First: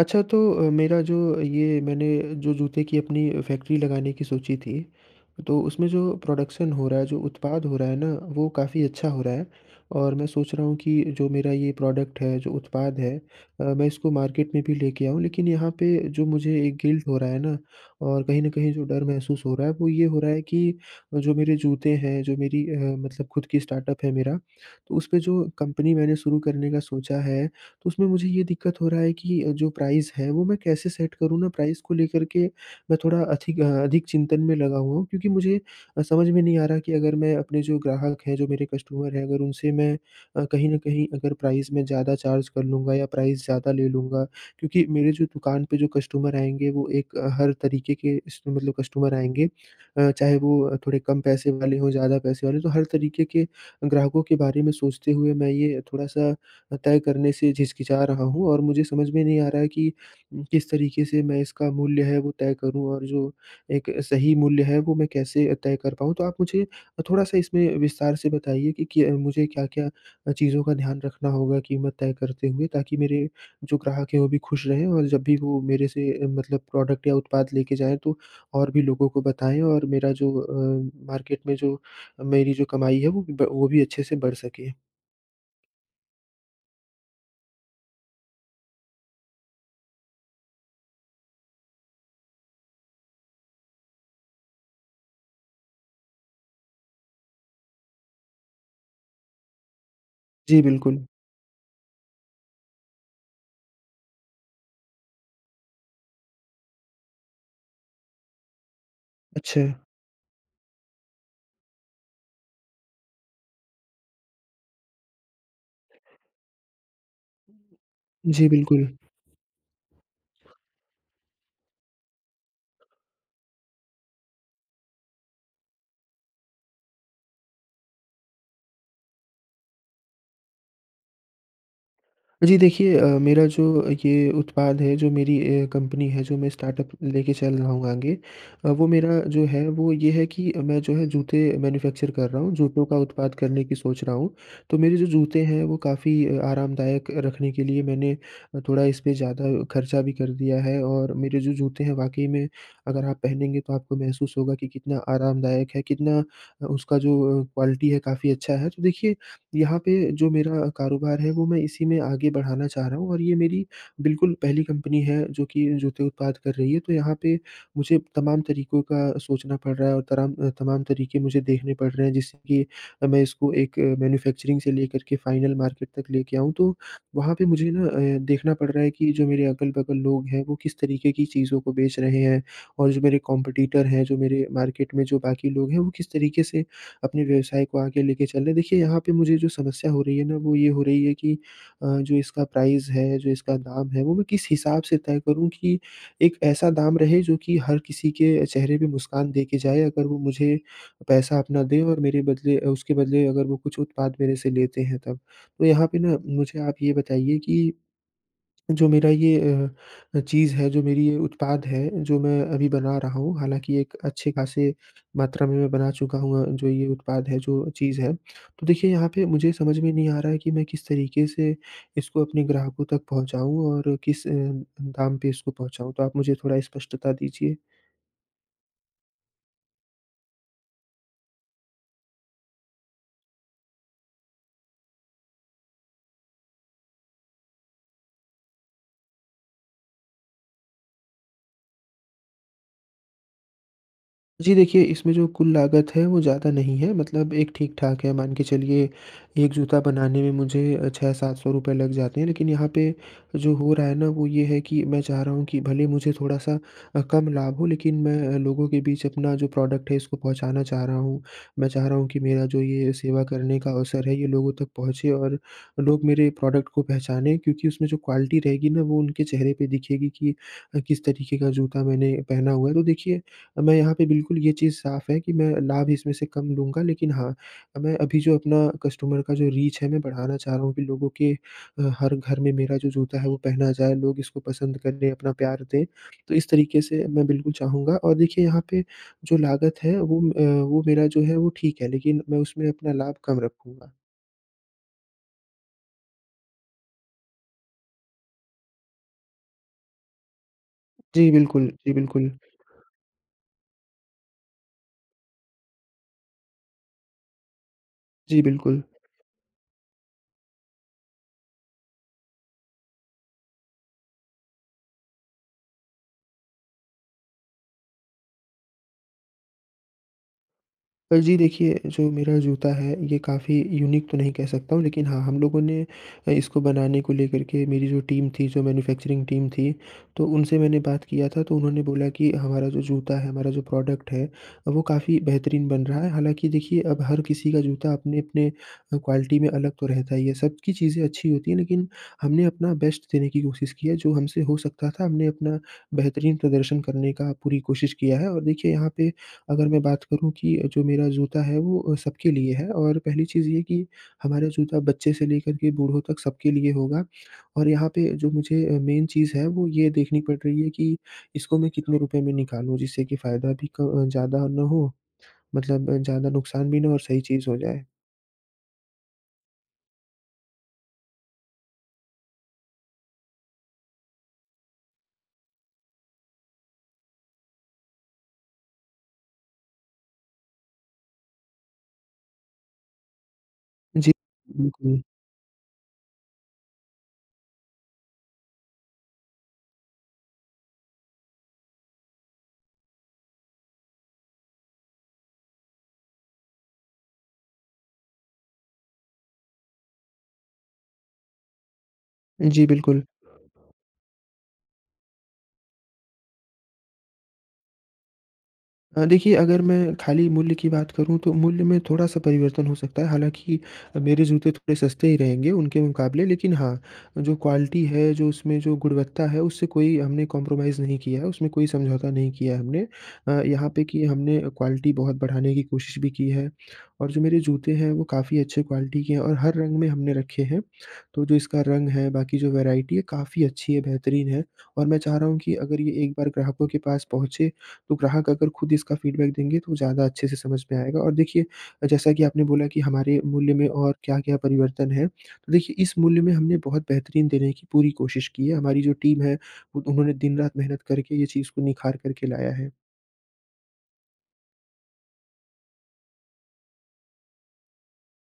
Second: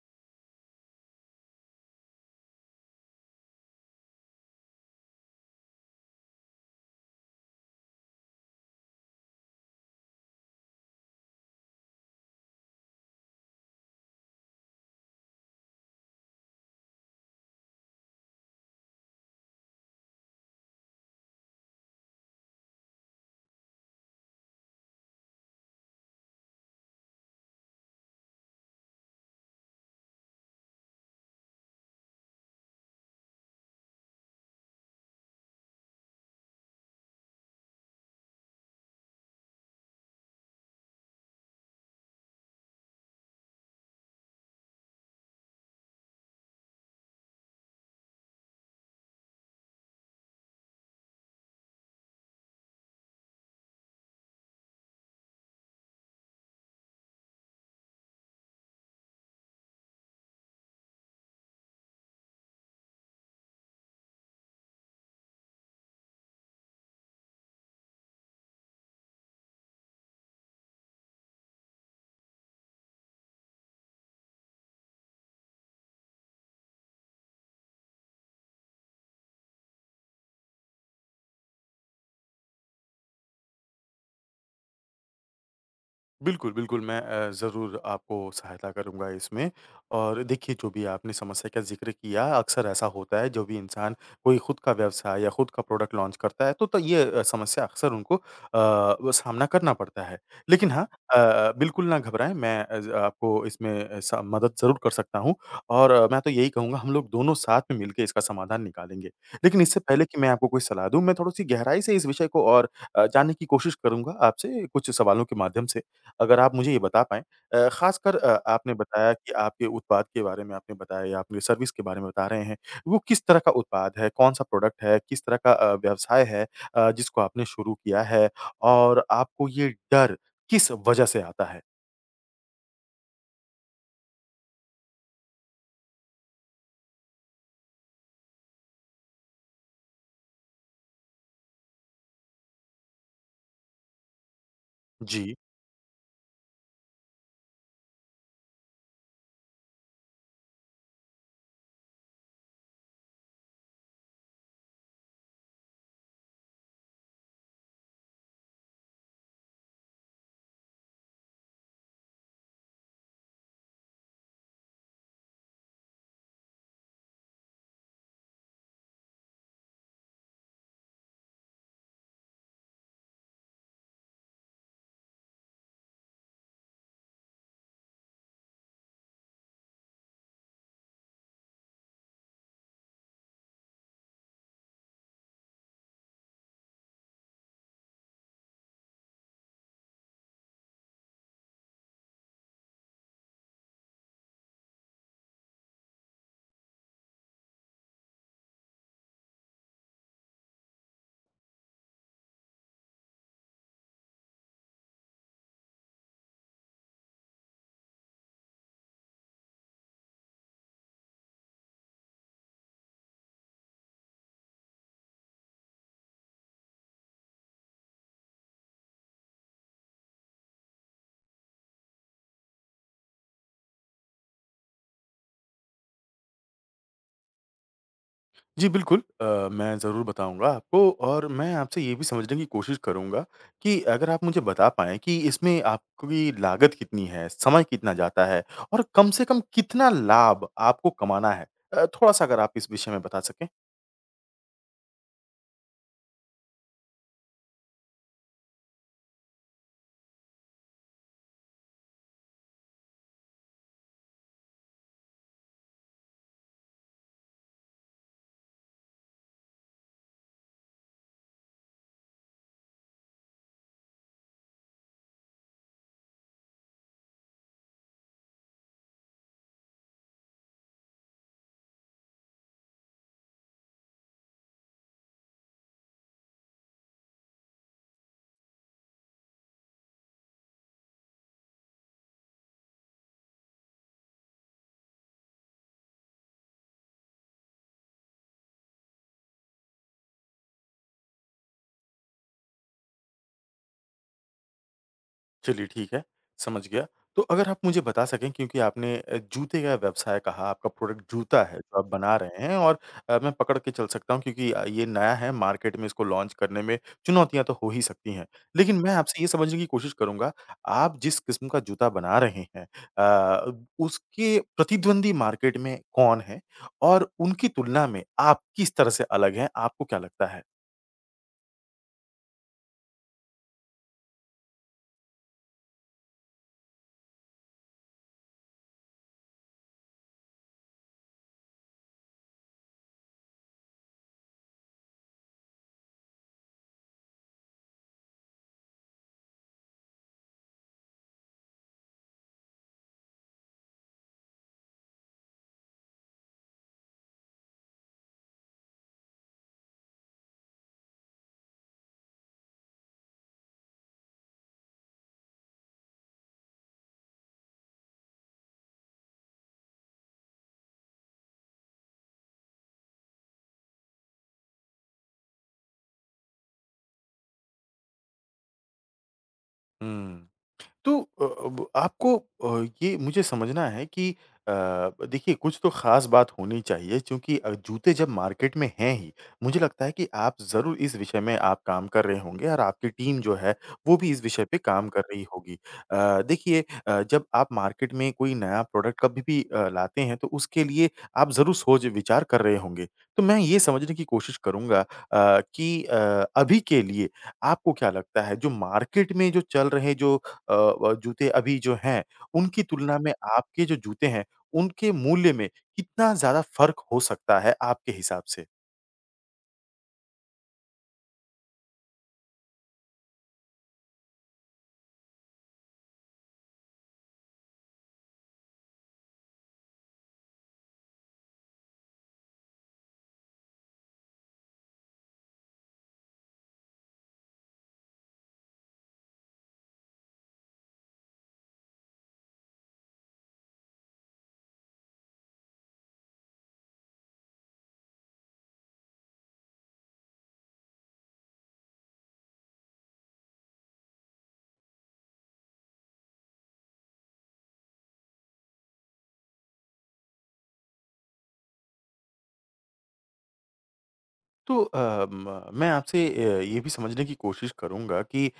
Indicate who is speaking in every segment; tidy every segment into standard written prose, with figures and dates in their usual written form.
Speaker 1: अच्छा, तो मेरा जो, ये मैंने जो जूते की अपनी फैक्ट्री लगाने की सोची थी, तो उसमें जो प्रोडक्शन हो रहा है, जो उत्पाद हो रहा है ना, वो काफ़ी अच्छा हो रहा है। और मैं सोच रहा हूँ कि जो मेरा ये प्रोडक्ट है, जो उत्पाद है, मैं इसको मार्केट में भी लेके आऊँ। लेकिन यहाँ पे जो मुझे एक गिल्ट हो रहा है ना, और कहीं न कहीं जो डर महसूस हो रहा है, वो ये हो रहा है कि जो मेरे जूते हैं, जो मेरी मतलब खुद की स्टार्टअप है मेरा, तो उसपे जो कंपनी मैंने शुरू करने का सोचा है, तो उसमें मुझे ये दिक्कत हो रहा है कि जो प्राइस है वो मैं कैसे सेट करूँ। ना, प्राइस को लेकर के मैं थोड़ा अधिक अधिक चिंतन में लगा हुआ हूँ, क्योंकि मुझे समझ में नहीं आ रहा कि अगर मैं अपने, जो ग्राहक हैं, जो मेरे कस्टमर हैं, अगर उनसे मैं कहीं न कहीं अगर प्राइस में ज़्यादा चार्ज कर लूँगा या प्राइस ज़्यादा ले लूँगा, क्योंकि मेरे जो दुकान पे जो कस्टमर आएँगे वो एक हर तरीके के, इस मतलब, कस्टमर आएँगे। चाहे वो थोड़े कम पैसे वाले हों, ज़्यादा पैसे वाले, तो हर तरीके के ग्राहकों के बारे में सोचते हुए मैं ये थोड़ा-सा तय करने से झिझकिचा रहा हूँ, और मुझे समझ में नहीं आ रहा है कि किस तरीके से मैं इसका मूल्य है वो तय करूँ, और जो एक सही मूल्य है वो मैं कैसे तय कर पाऊँ। तो आप मुझे थोड़ा-सा इसमें विस्तार से बताइए कि मुझे क्या-क्या चीज़ों का ध्यान रखना होगा कीमत तय करते हुए, ताकि मेरे जो ग्राहक हैं वो भी खुश रहें, और जब भी वो मेरे से मतलब प्रोडक्ट या उत्पाद लेके जाएँ तो और भी लोगों को बताएँ, और मेरा जो मार्केट में जो मेरी जो कमाई है वो भी ब वो भी अच्छे से बढ़ सके।
Speaker 2: बिल्कुल, बिल्कुल, मैं ज़रूर आपको सहायता करूँगा इसमें और देखिए, जो भी आपने समस्या का ज़िक्र किया, अक्सर ऐसा होता है, जो भी इंसान कोई खुद का व्यवसाय या खुद का प्रोडक्ट लॉन्च करता है, तो ये समस्या अक्सर उनको वो सामना करना पड़ता है।
Speaker 1: जी,
Speaker 2: लेकिन हाँ
Speaker 1: बिल्कुल।
Speaker 2: बिल्कुल ना घबराएँ, मैं अ, ज आपको इसमें स मदद ज़रूर कर सकता हूँ और मैं तो यही कहूँगा, हम लोग दोनों साथ में मिलके इसका समाधान निकालेंगे। लेकिन
Speaker 1: अच्छा।
Speaker 2: इससे पहले कि मैं आपको कोई सलाह दूँ, मैं थोड़ी-सी गहराई से इस विषय को और जानने की कोशिश करूँगा आपसे कुछ सवालों के माध्यम से। अगर आप मुझे ये बता पाएँ ख़ासकर
Speaker 1: जी,
Speaker 2: आपने
Speaker 1: बिल्कुल।
Speaker 2: बताया कि आपके उत्पाद के बारे में आपने बताया या आपने सर्विस के बारे में बता रहे हैं, वो किस तरह का उत्पाद है? कौन-सा प्रोडक्ट है? किस तरह का व्यवसाय है जिसको आपने शुरू किया है? और आपको ये डर किस वजह से आता है?
Speaker 1: जी, देखिए, मेरा जो ये उत्पाद है, जो मेरी कंपनी है, जो मैं स्टार्टअप लेके चल रहा हूँ आगे, वो मेरा जो है, वो ये है कि मैं जो है जूते मैन्युफैक्चर कर रहा हूँ, जूतों का उत्पाद करने की सोच रहा हूँ। तो मेरे जो
Speaker 2: जी।
Speaker 1: जूते हैं, वो काफ़ी आरामदायक रखने के लिए मैंने थोड़ा इस पे ज़्यादा खर्चा भी कर दिया है, और मेरे जो जूते हैं, वाक़ई में अगर आप पहनेंगे तो आपको महसूस होगा कि कितना आरामदायक है, कितना उसका जो क्वालिटी है, काफ़ी अच्छा है। तो देखिए, यहाँ पे जो मेरा कारोबार है वो मैं इसी में आगे बढ़ाना चाह रहा हूँ, और ये मेरी बिल्कुल पहली कंपनी है जो कि जूते उत्पाद कर रही है। तो यहाँ पे मुझे तमाम तरीकों का सोचना पड़ रहा है, और तमाम तरीके मुझे देखने पड़ रहे हैं जिससे कि मैं इसको एक मैन्युफैक्चरिंग से लेकर के फाइनल मार्केट तक लेके आऊँ। तो वहाँ पे मुझे ना देखना पड़ रहा है कि जो मेरे अगल-बगल लोग हैं वो किस तरीके की चीज़ों को बेच रहे हैं, और जो मेरे कॉम्पिटिटर हैं, जो मेरे मार्केट में जो बाकी लोग हैं वो किस तरीके से अपने व्यवसाय को आगे लेके चल रहे हैं। देखिए, यहाँ पे मुझे जो समस्या हो रही है ना वो ये हो रही है कि जो इसका प्राइस है, जो इसका दाम है वो मैं किस हिसाब से तय करूँ कि एक ऐसा दाम रहे जो कि हर किसी के चेहरे पे मुस्कान दे के जाए, अगर वो मुझे पैसा अपना दें और मेरे बदले, उसके बदले, अगर वो कुछ उत्पाद मेरे से लेते हैं तब। तो यहाँ पे ना मुझे आप ये बताइए कि जो मेरा ये चीज़ है, जो मेरी ये उत्पाद है, जो मैं अभी बना रहा हूँ, हालाँकि एक अच्छे खासे मात्रा में मैं बना चुका हूँ, जो ये उत्पाद है, जो चीज़ है। तो देखिए, यहाँ पे मुझे समझ में नहीं आ रहा है कि मैं किस तरीके से इसको अपने ग्राहकों तक पहुँचाऊँ, और किस दाम पे इसको पहुँचाऊँ? तो आप मुझे थोड़ा स्पष्टता दीजिए।
Speaker 2: जी, बिल्कुल मैं ज़रूर बताऊँगा आपको और मैं आपसे ये भी समझने की कोशिश करूँगा कि अगर आप मुझे बता पाएँ कि इसमें आपकी लागत कितनी है, समय कितना जाता है और कम से कम कितना लाभ आपको कमाना है? थोड़ा-सा अगर आप इस विषय में बता सकें।
Speaker 1: जी, देखिए, इसमें जो कुल लागत है वो ज़्यादा नहीं है, मतलब एक ठीक-ठाक है। मान के चलिए, एक जूता बनाने में मुझे 600-700 रुपए लग जाते हैं। लेकिन यहाँ पे जो हो रहा है ना वो ये है कि मैं चाह रहा हूँ कि भले मुझे थोड़ा-सा कम लाभ हो, लेकिन मैं लोगों के बीच अपना जो प्रोडक्ट है इसको पहुँचाना चाह रहा हूँ। मैं चाह रहा हूँ कि मेरा जो ये सेवा करने का अवसर है ये लोगों तक पहुँचे, और लोग मेरे प्रोडक्ट को पहचानें, क्योंकि उसमें जो क्वालिटी रहेगी ना वो उनके चेहरे पे दिखेगी कि किस तरीके का जूता मैंने पहना हुआ है। तो देखिए, मैं यहाँ पे बिल्कुल, ये चीज़ साफ़ है कि मैं लाभ इसमें से कम लूँगा, लेकिन हाँ, मैं अभी जो अपना कस्टमर का जो रीच है मैं बढ़ाना चाह रहा हूँ कि लोगों के हर घर में मेरा जो जूता है वो पहना जाए, लोग इसको पसंद करें, अपना प्यार दें। तो इस तरीके से मैं बिल्कुल चाहूँगा, और देखिए, यहाँ पे जो लागत है वो, वो मेरा जो है वो ठीक है, लेकिन मैं उसमें अपना लाभ कम रखूँगा।
Speaker 2: चलिए ठीक है, समझ गया। तो अगर आप मुझे बता सकें क्योंकि आपने जूते का व्यवसाय कहा, आपका प्रोडक्ट
Speaker 1: जी,
Speaker 2: जूता है
Speaker 1: बिल्कुल।
Speaker 2: जो आप
Speaker 1: जी,
Speaker 2: बना
Speaker 1: बिल्कुल।
Speaker 2: रहे हैं और मैं पकड़ के चल सकता हूँ क्योंकि ये नया है मार्केट में इसको लॉन्च करने में चुनौतियाँ तो हो ही सकती हैं।
Speaker 1: जी,
Speaker 2: लेकिन
Speaker 1: बिल्कुल।
Speaker 2: मैं आपसे ये समझने की कोशिश करूँगा, आप जिस किस्म का जूता बना रहे हैं अ, उसके प्रतिद्वंदी मार्केट में कौन है? और उनकी तुलना में आप किस तरह से अलग हैं, आपको क्या लगता है?
Speaker 1: जी, देखिए, जो मेरा जूता है ये काफ़ी यूनिक तो नहीं कह सकता हूँ, लेकिन हाँ, हम लोगों ने इसको बनाने को लेकर के, मेरी जो टीम थी, जो मैन्युफैक्चरिंग टीम थी, तो उनसे मैंने बात किया था, तो उन्होंने बोला कि हमारा जो जूता है, हमारा जो प्रोडक्ट है, वो काफ़ी बेहतरीन बन रहा है। हालाँकि देखिए, अब हर किसी का जूता अपने-अपने क्वालिटी में अलग तो रहता ही है, सबकी चीज़ें अच्छी होती हैं, लेकिन हमने अपना बेस्ट देने की कोशिश की है, जो हमसे हो सकता था हमने अपना बेहतरीन प्रदर्शन करने का पूरी कोशिश किया है। और देखिए, यहाँ पे अगर मैं बात करूँ कि जो मेरा जूता है वो सबके लिए है, और पहली चीज़ ये कि हमारा जूता बच्चे से लेकर के बूढ़ों तक सबके लिए होगा। और यहाँ पे जो मुझे मेन चीज़ है वो ये देखनी पड़ रही है कि इसको मैं कितने रुपए में निकालूँ, जिससे कि फ़ायदा भी ज़्यादा ना हो, मतलब ज़्यादा नुकसान भी ना हो और सही चीज़ हो जाए।
Speaker 2: हुँ। तो अब आपको ये मुझे समझना है कि अ, देखिए कुछ तो ख़ास बात होनी चाहिए क्योंकि जूते जब मार्केट में हैं ही, मुझे लगता है कि आप ज़रूर इस विषय में आप काम कर रहे होंगे और आपकी टीम जो है, वो भी
Speaker 1: जी,
Speaker 2: इस विषय पे काम कर
Speaker 1: बिल्कुल।
Speaker 2: रही होगी। देखिए जब आप मार्केट में कोई नया प्रोडक्ट कभी भी लाते हैं तो उसके लिए आप ज़रूर सोच विचार कर रहे होंगे। तो मैं ये समझने की कोशिश करूँगा कि अभी के लिए आपको क्या लगता है जो मार्केट में जो चल रहे जो अ, व जूते अभी जो हैं, उनकी
Speaker 1: जी,
Speaker 2: तुलना
Speaker 1: बिल्कुल।
Speaker 2: में आपके जो जूते हैं, उनके मूल्य में कितना ज़्यादा फ़र्क हो सकता है आपके हिसाब से?
Speaker 1: देखिए, अगर मैं खाली मूल्य की बात करूँ तो मूल्य में थोड़ा-सा परिवर्तन हो सकता है। हालाँकि मेरे जूते थोड़े सस्ते ही रहेंगे उनके मुकाबले, लेकिन हाँ, जो क्वालिटी है, जो उसमें जो गुणवत्ता है उससे कोई हमने कॉम्प्रोमाइज़ नहीं किया है, उसमें कोई समझौता नहीं किया है हमने। यहाँ पे कि हमने क्वालिटी बहुत बढ़ाने की कोशिश भी की है, और जो मेरे जूते हैं वो काफ़ी अच्छे क्वालिटी के हैं, और हर रंग में हमने रखे हैं। तो जो इसका रंग है, बाकी जो वैराइटी है काफ़ी अच्छी है, बेहतरीन है, और मैं चाह रहा हूँ कि अगर ये एक बार ग्राहकों के पास पहुँचे, तो ग्राहक अगर खुद इसका फीडबैक देंगे तो ज़्यादा अच्छे से समझ में आएगा। और देखिए, जैसा कि आपने बोला कि हमारे मूल्य में और क्या-क्या परिवर्तन है, तो देखिए, इस मूल्य में हमने बहुत बेहतरीन देने की पूरी कोशिश की है। हमारी जो टीम है, उन उन्होंने दिन-रात मेहनत करके ये चीज़ को निखार कर के लाया है।
Speaker 2: तो अ, म मैं आपसे ये भी समझने की कोशिश करूँगा कि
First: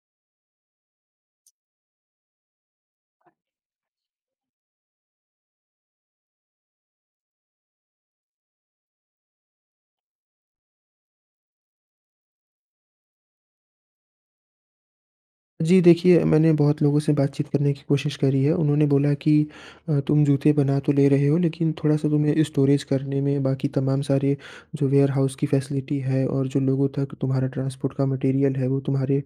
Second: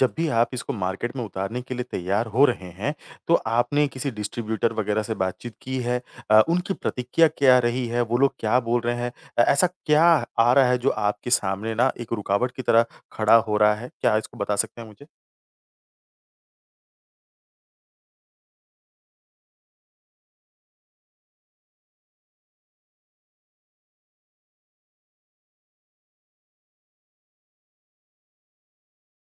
Speaker 2: जब भी आप इसको मार्केट में उतारने के लिए तैयार हो रहे हैं, तो आपने किसी डिस्ट्रीब्यूटर वगैरह से बातचीत की है? उनकी प्रतिक्रिया क्या रही है? वो लोग क्या बोल रहे हैं? ऐसा क्या आ रहा है जो आपके सामने ना एक रुकावट की तरह खड़ा हो रहा है? क्या इसको बता सकते हैं मुझे?
Speaker 1: जी, देखिए, मैंने बहुत लोगों से बातचीत करने की कोशिश करी है। उन्होंने बोला कि तुम जूते बना तो ले रहे हो, लेकिन थोड़ा-सा तुम्हें स्टोरेज करने में, बाकी तमाम सारे जो वेयरहाउस की फैसिलिटी है, और जो लोगों तक तुम्हारा ट्रांसपोर्ट का मटेरियल है वो तुम्हारे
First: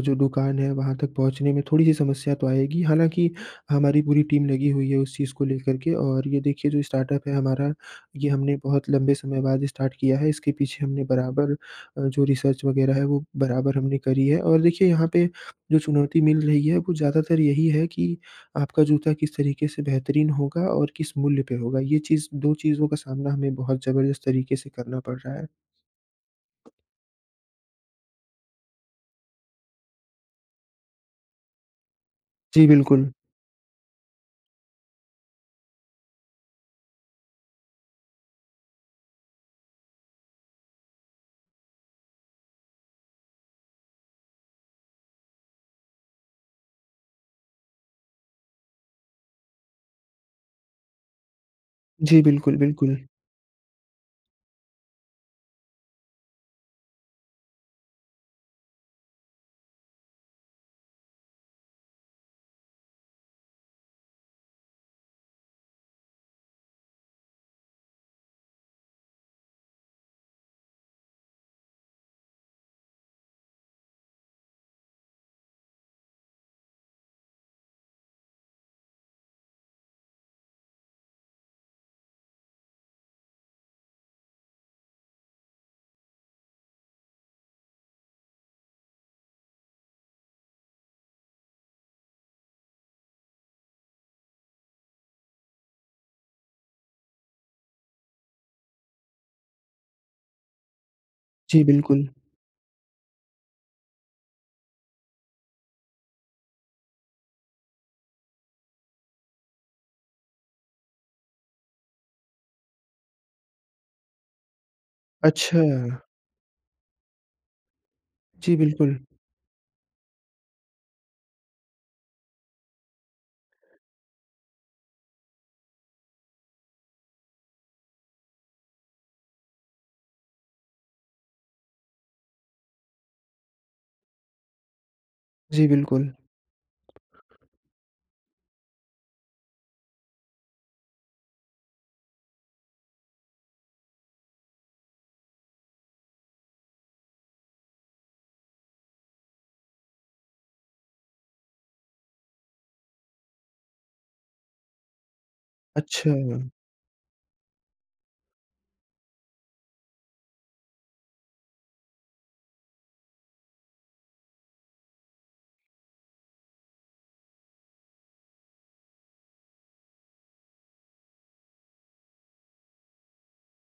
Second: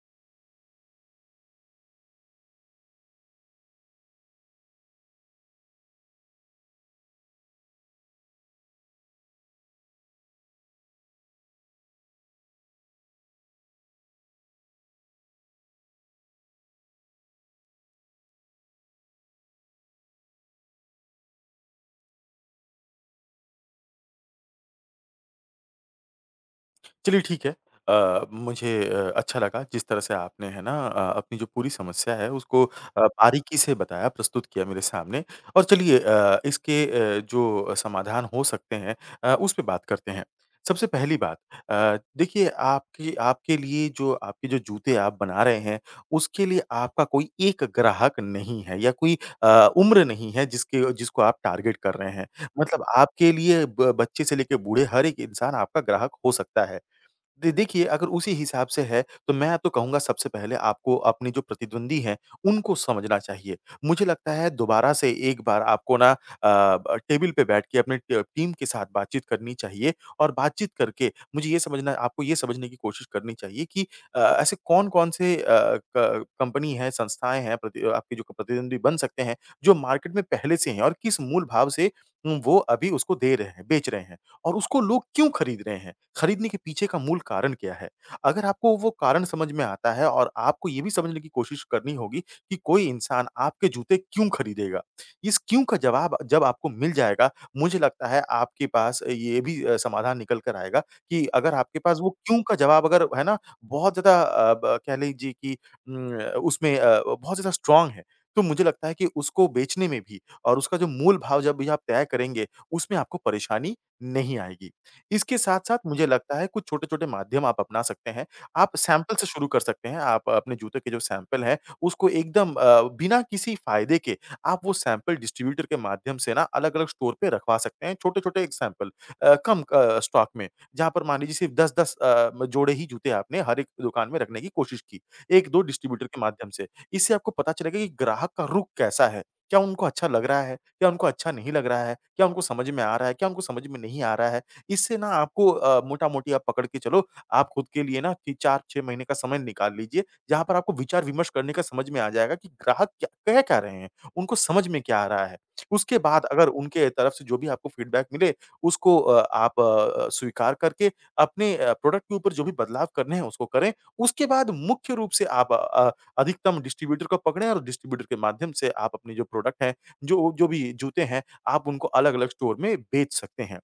Speaker 1: जो दुकान है वहाँ तक पहुँचने में थोड़ी-सी समस्या तो आएगी। हालाँकि हमारी पूरी टीम लगी हुई है उस चीज़ को लेकर के, और ये देखिए, जो स्टार्टअप है हमारा, ये हमने बहुत लंबे समय बाद स्टार्ट किया है। इसके पीछे हमने बराबर जो रिसर्च वगैरह है वो बराबर हमने करी है, और देखिए, यहाँ पे जो चुनौती मिल रही है वो ज़्यादातर यही है कि आपका जूता किस तरीके से बेहतरीन होगा और किस मूल्य पे होगा। ये चीज़, 2 चीज़ों का सामना हमें बहुत ज़बरदस्त तरीके से करना पड़ रहा है।
Speaker 2: चलिए ठीक है। मुझे अच्छा लगा जिस तरह से आपने है ना अपनी जो पूरी समस्या है उसको
Speaker 1: जी, बिल्कुल।
Speaker 2: बारीकी से बताया, प्रस्तुत किया मेरे सामने और चलिए इसके जो समाधान हो सकते हैं उस पे बात करते हैं। सबसे पहली बात देखिए आपकी आपके लिए जो आपके जो जूते आप बना रहे हैं, उसके लिए आपका कोई एक ग्राहक नहीं है या कोई अ, उम्र नहीं है जिसके जिसको आप टारगेट कर रहे
Speaker 1: जी,
Speaker 2: हैं।
Speaker 1: बिल्कुल,
Speaker 2: मतलब
Speaker 1: बिल्कुल।
Speaker 2: आपके लिए ब बच्चे से लेके बूढ़े हर एक इंसान आपका ग्राहक हो सकता है। दे देखिए, अगर उसी हिसाब से है, तो मैं तो कहूँगा सबसे पहले आपको अपने जो प्रतिद्वंदी हैं, उनको समझना चाहिए। मुझे लगता है दोबारा से एक बार आपको ना अ, ब टेबल पे बैठ के अपने ट टीम के साथ बातचीत करनी चाहिए और बातचीत करके मुझे ये समझना आपको ये समझने की कोशिश करनी चाहिए कि ऐसे कौन-कौन से अ, क कंपनी हैं, संस्थाएँ हैं, प्रति आपके जो प्रतिद्वंदी बन सकते हैं, जो मार्केट में पहले से हैं और किस मूल भाव से वो अभी उसको दे रहे हैं, बेच रहे हैं और उसको लोग क्यों खरीद रहे हैं? खरीदने के पीछे का मूल कारण क्या है? अगर आपको वो कारण समझ में आता है और आपको ये भी समझने की कोशिश करनी होगी कि कोई इंसान आपके जूते क्यों खरीदेगा? इस क्यों का जवाब जब आपको मिल जाएगा, मुझे लगता है आपके पास ये भी समाधान निकल कर आएगा कि अगर
Speaker 1: जी,
Speaker 2: आपके पास
Speaker 1: बिल्कुल।
Speaker 2: वो क्यों का जवाब अगर है ना बहुत ज़्यादा अ, ब कह लीजिए कि उम, उसमें बहुत ज़्यादा स्ट्रॉन्ग है, तो मुझे लगता है कि उसको बेचने में भी और उसका जो मूल भाव जब भी आप तय करेंगे, उसमें आपको परेशानी नहीं आएगी। इसके
Speaker 1: अच्छा।
Speaker 2: साथ-साथ मुझे लगता है कुछ छोटे-छोटे माध्यम आप अपना सकते हैं।
Speaker 1: जी,
Speaker 2: आप
Speaker 1: बिल्कुल।
Speaker 2: सैंपल से शुरू कर सकते हैं। आप अपने जूते के जो सैंपल हैं, उसको एकदम बिना किसी फ़ायदे के आप वो सैंपल डिस्ट्रीब्यूटर के माध्यम से ना अलग-अलग स्टोर पे रखवा सकते हैं, छोटे-छोटे एक सैंपल कम स्टॉक में, जहाँ पर मान लीजिए सिर्फ 10-10 जोड़े ही जूते आपने हर एक दुकान में रखने की कोशिश की, 1-2
Speaker 1: जी,
Speaker 2: डिस्ट्रीब्यूटर
Speaker 1: बिल्कुल।
Speaker 2: के माध्यम से। इससे आपको पता चलेगा कि ग्राहक का रुख कैसा है? क्या उनको अच्छा लग रहा है? क्या उनको अच्छा नहीं लग रहा है? क्या उनको समझ में आ रहा है? क्या उनको समझ में नहीं आ रहा है? इससे ना आपको मोटा-मोटी आप पकड़ के चलो, आप खुद के लिए ना कि 4-6 महीने का समय निकाल लीजिए, जहाँ पर आपको विचार-विमर्श करने का समझ में आ जाएगा कि ग्राहक क्या रहे हैं? उनको समझ में क्या आ रहा है? उसके
Speaker 1: अच्छा।
Speaker 2: बाद अगर उनके तरफ से जो भी आपको फीडबैक मिले, उसको आप स्वीकार करके अपने प्रोडक्ट के ऊपर जो भी बदलाव करने हैं, उसको करें। उसके बाद मुख्य रूप से आप अधिकतम डिस्ट्रीब्यूटर को पकड़ें और डिस्ट्रीब्यूटर के माध्यम से आप अपने जो प्रोडक्ट हैं, जो जो भी जूते हैं, आप उनको अलग-अलग स्टोर में बेच सकते हैं।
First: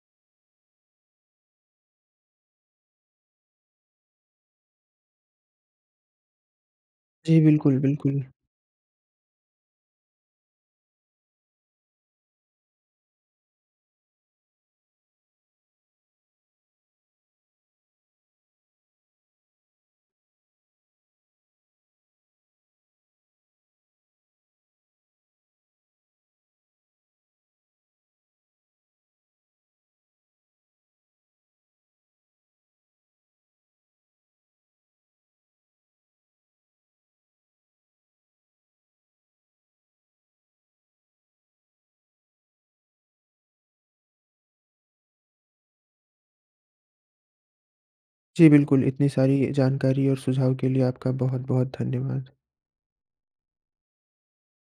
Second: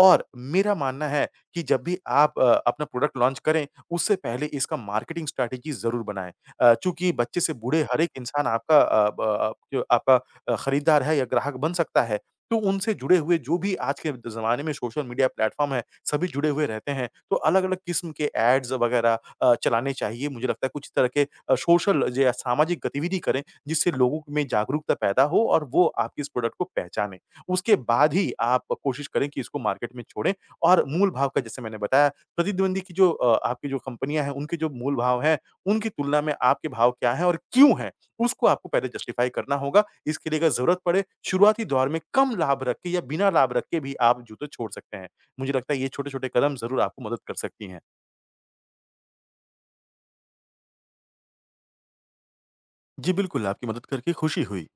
Speaker 2: और मेरा मानना है कि जब भी आप अपना प्रोडक्ट लॉन्च करें, उससे पहले इसका मार्केटिंग स्ट्रैटेजी ज़रूर बनाएँ। चूँकि बच्चे
Speaker 1: जी,
Speaker 2: से
Speaker 1: बिल्कुल,
Speaker 2: बूढ़े हर एक
Speaker 1: बिल्कुल।
Speaker 2: इंसान आपका जो आपका खरीदार है या ग्राहक बन सकता है। तो उनसे जुड़े हुए जो भी आज के ज़माने में सोशल मीडिया प्लेटफ़ॉर्म है, सभी जुड़े हुए रहते हैं। तो अलग-अलग किस्म के एड्स वगैरह चलाने चाहिए। मुझे लगता है कुछ तरह के सोशल ज या सामाजिक गतिविधि करें, जिससे लोगों में जागरूकता पैदा हो और वो आपके इस प्रोडक्ट को पहचानें। उसके बाद ही आप कोशिश करें कि इसको मार्केट में छोड़ें और मूल भाव का जैसे मैंने बताया प्रतिद्वंदी की जो आपकी जो कंपनियाँ हैं, उनके जो मूल भाव हैं, उनकी तुलना में आपके भाव क्या हैं और क्यों हैं? उसको आपको पहले जस्टिफ़ाई करना होगा। इसके लिए अगर ज़रूरत पड़े शुरुआती दौर में कम लाभ रख के या बिना लाभ रख के भी आप जूते छोड़ सकते हैं। मुझे लगता है ये छोटे-छोटे कदम ज़रूर आपको मदद कर सकती हैं।
Speaker 1: जी, बिल्कुल। इतनी सारी जानकारी और सुझाव के लिए आपका बहुत-बहुत धन्यवाद।
Speaker 2: जी बिल्कुल, आपकी मदद करके खुशी हुई।